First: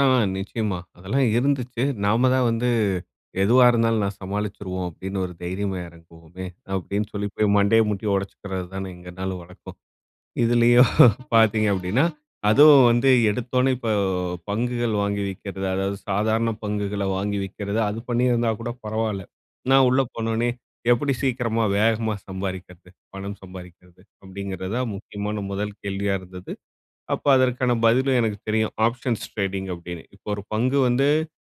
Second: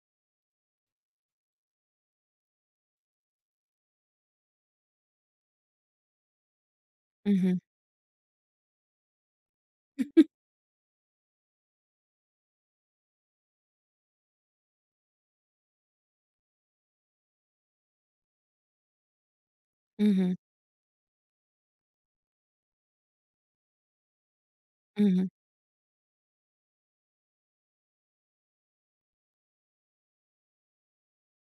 ஆ நிச்சயமா, அதெல்லாம் இருந்துச்சு. நாம தான் வந்து, எதுவா இருந்தாலும் நான் சமாளிச்சுருவோம் அப்டீன்னு ஒரு தைரியமா இறங்குவோமே. அப்பிடின்னு சொல்லி போய் ம்ஹ்ம். மண்டைய முட்டி உடைச்சுக்கிறது தானே, எங்க நாலும் வழக்கம். இதுலேயும் பாத்தீங்க அப்டீன்னா, அதுவும் வந்து எடுத்த உடனே இப்போ பங்குகள் வாங்கி விற்கிறது, அதாவது சாதாரண பங்குகள வாங்கி விற்கிறது. அது பண்ணியிருந்தா கூட பரவால்ல. நான் உள்ள போன ம்ஹ்ம். உடனே, எப்படி சீக்கிரமா வேகமா சம்பாதிக்கிறது, பணம் சம்பாதிக்கிறது, அப்படிங்கின்றத ம்ஹ்ம். முக்கியமான முதல் கேள்வியா இருந்தது. அப்போ அதற்கான பதிலும் எனக்கு தெரியும், ஆப்ஷன்ஸ் டிரேடிங் அப்டீன்னு. இப்போ ஒரு பங்கு வந்து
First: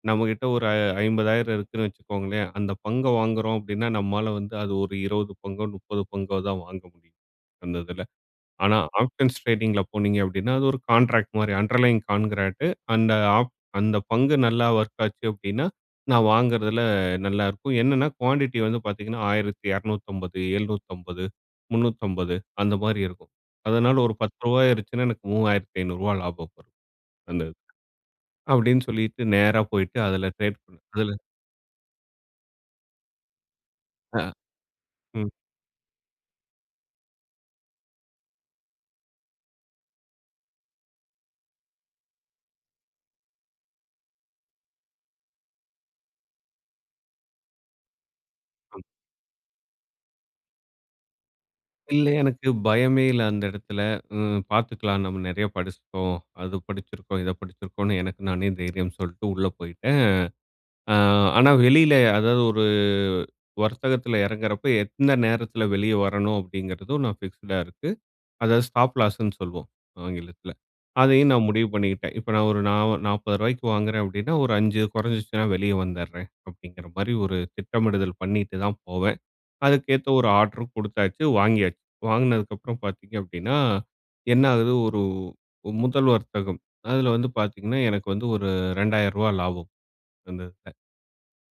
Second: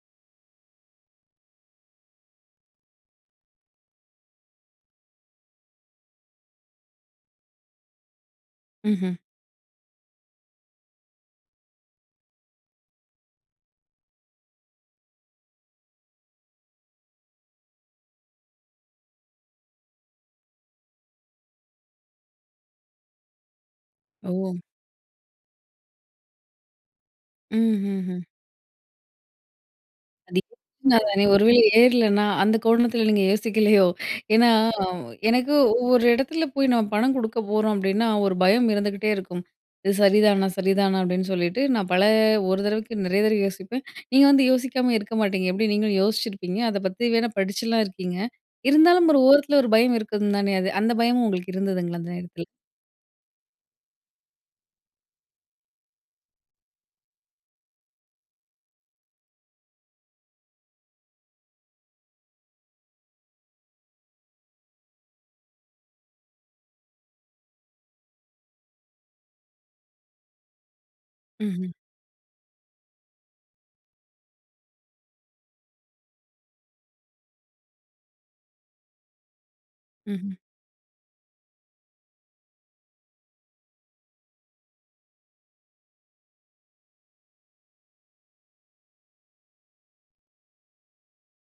நம்மகிட்ட ஒரு அ 50,000 இருக்குன்னு வச்சுக்கோங்களேன், அந்த பங்க வாங்குகிறோம் அப்பிடின்னா, நம்மால வந்து அது ஒரு 20 பங்கோ 30 பங்கோ தான் வாங்க முடியும். அந்த இதுல. ஆனா, ம்ஹ்ம். ஆப்ஷன்ஸ் ட்ரேடிங்கில போனீங்க, அப்பிடின்னா அது ஒரு கான்ட்ராக்ட் மாரி அண்டர்லைங் கான்ட்ராக்ட் அந்த ஆப் அந்த பங்கு நல்லா வொர்க் ஆச்சு அப்பிடின்னா நான் வாங்குறதுல நல்லாயிருக்கும். என்னென்னா குவான்டிட்டி வந்து பாத்தீங்கன்னா, 1,250, 750, 350 அந்த மாதிரி இருக்கும். அதனால் ஒரு ரூ. 10 ஓ. ஏறுச்சுன்னா எனக்கு ரூ. 3,500 லாபம் வரும் அந்த இது. ம்ஹ்ஹ்ம். அப்படின்னு சொல்லிட்டு நேரா போயிட்டு அதுல ட்ரேட். [unintelligible] [unintelligible] ஒரு வேள ஏறலன்னா, அந்த கோணத்துல நீங்க யோசிக்கலையோ! அ, ஏன்னா, ம். எனக்கு ஒவ்வொரு இடத்துல போய் நம்ம பணம் கொடுக்க போறோம் அப்பிடின்னா, ஒரு பயம் இருந்துக்கிட்டே இருக்கும். இது சரிதானா சரிதானா அப்பிடின்னு சொல்லிட்டு, நான் பல ஒரு தறவைக்கு நெறைய தறவை யோசிப்பேன். நீங்க வந்து யோசிக்காம இருக்க மாட்டீங்க. எப்படி நீங்களும் யோசிச்சிருப்பீங்க, அத பத்தி வேணா படிச்சுலாம் இருக்கீங்க. இருந்தாலும் ஒரு ஓரத்துல ஒரு பயம் இருக்கும் தானே. அது அந்த பயமும் உங்களுக்கு இருந்ததுங்களா, அந்த இல்லே, நேரத்துல? எனக்கு பயமே இல்ல அந்த இடத்துல. ஹ்ம் பாத்துக்கலாம் நம்ம நெறைய படிச்சிட்டோம், அது படிச்சிருக்கோம், இத படிச்சிருக்கோம்னு, எனக்கு நானே தைரியம் சொல்லிட்டு உள்ள போயிட்டேன். அ ஆனா வெளியில அதாவது ஒரு வர்த்தகத்துல இறங்குறப்போ எந்த நேரத்துல வெளியே வரணும் அப்படிங்கிறதும் நான் ஃபிக்ஸ்டா இருக்கு. அதாவது ஸ்டாப் லாஸ்னு சொல்வோம் ஆங்கிலத்துல. அதையும் நான் முடிவு ம்ஹ்ம். பண்ணிக்கிட்டேன். இப்போ நான் ஒரு நா ஒ ரூ. 40 வாங்குறேன் அப்படின்னா, ஒரு 5 குறைஞ்சுச்சுன்னா வெளியே வந்தேறேன் அப்படிங்கிற மாரி ஒரு திட்டமிடுதல் பண்ணிட்டு தான் போவேன். அதுக்கேத்த ஒரு ம்ஹ்ம். ஆர்டரும் குடுத்தாச்சு, வாங்கியாச்சு. வாங்கினதுக்கப்புறம் பாத்தீங்க அப்பிடின்னா, என்ன ஆகுது ஒரு முதல் வர்த்தகம். அதுல வந்து பாத்தீங்கன்னா, எனக்கு வந்து ஒரு ரூ. 2,000 லாபம். அந்த [unintelligible]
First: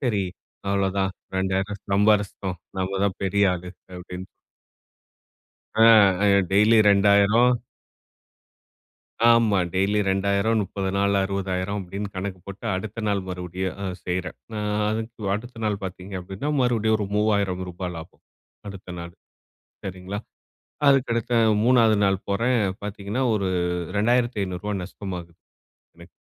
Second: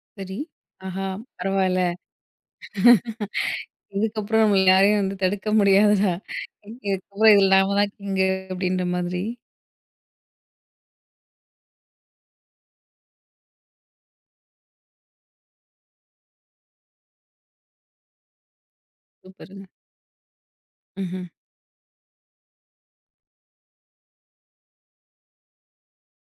"சரி சரி, "ஆஹா அவ்ளோதான் 2,000 பரவாயில்ல. சம்பாரிச்சிட்டோம். நாம் தான் பெரிய ஆளு!" அப்டீன்னு. இதுக்கப்புறம் நம்மள யாரையும் வந்து தடுக்க ஆ முடியாதுடா, அ டெய்லி [unintelligible] 2,000. நாம தான் கிங்கு!" அப்படின்ற மாதிரி. ஆமா டெய்லி 2,000, 30 நாள் 60,000, அப்படின்னு கணக்கு போட்டு, அடுத்த நாள் மறுபடியும் அ செய்றேன். ஆ அதுக்கு அடுத்த நாள் பாத்தீங்க அப்படின்னா மறுபடியும் ஒரு ரூ. 3,000 லாபம் அடுத்த நாள் சூப்பருங்க. சரிங்களா. அதுக்க ம்ஹ்ம். அடுத்து அ மூணாவது நாள் போறேன், பாத்தீங்கன்னா ஒரு ரூ. 2,500 நஷ்டமாகுது.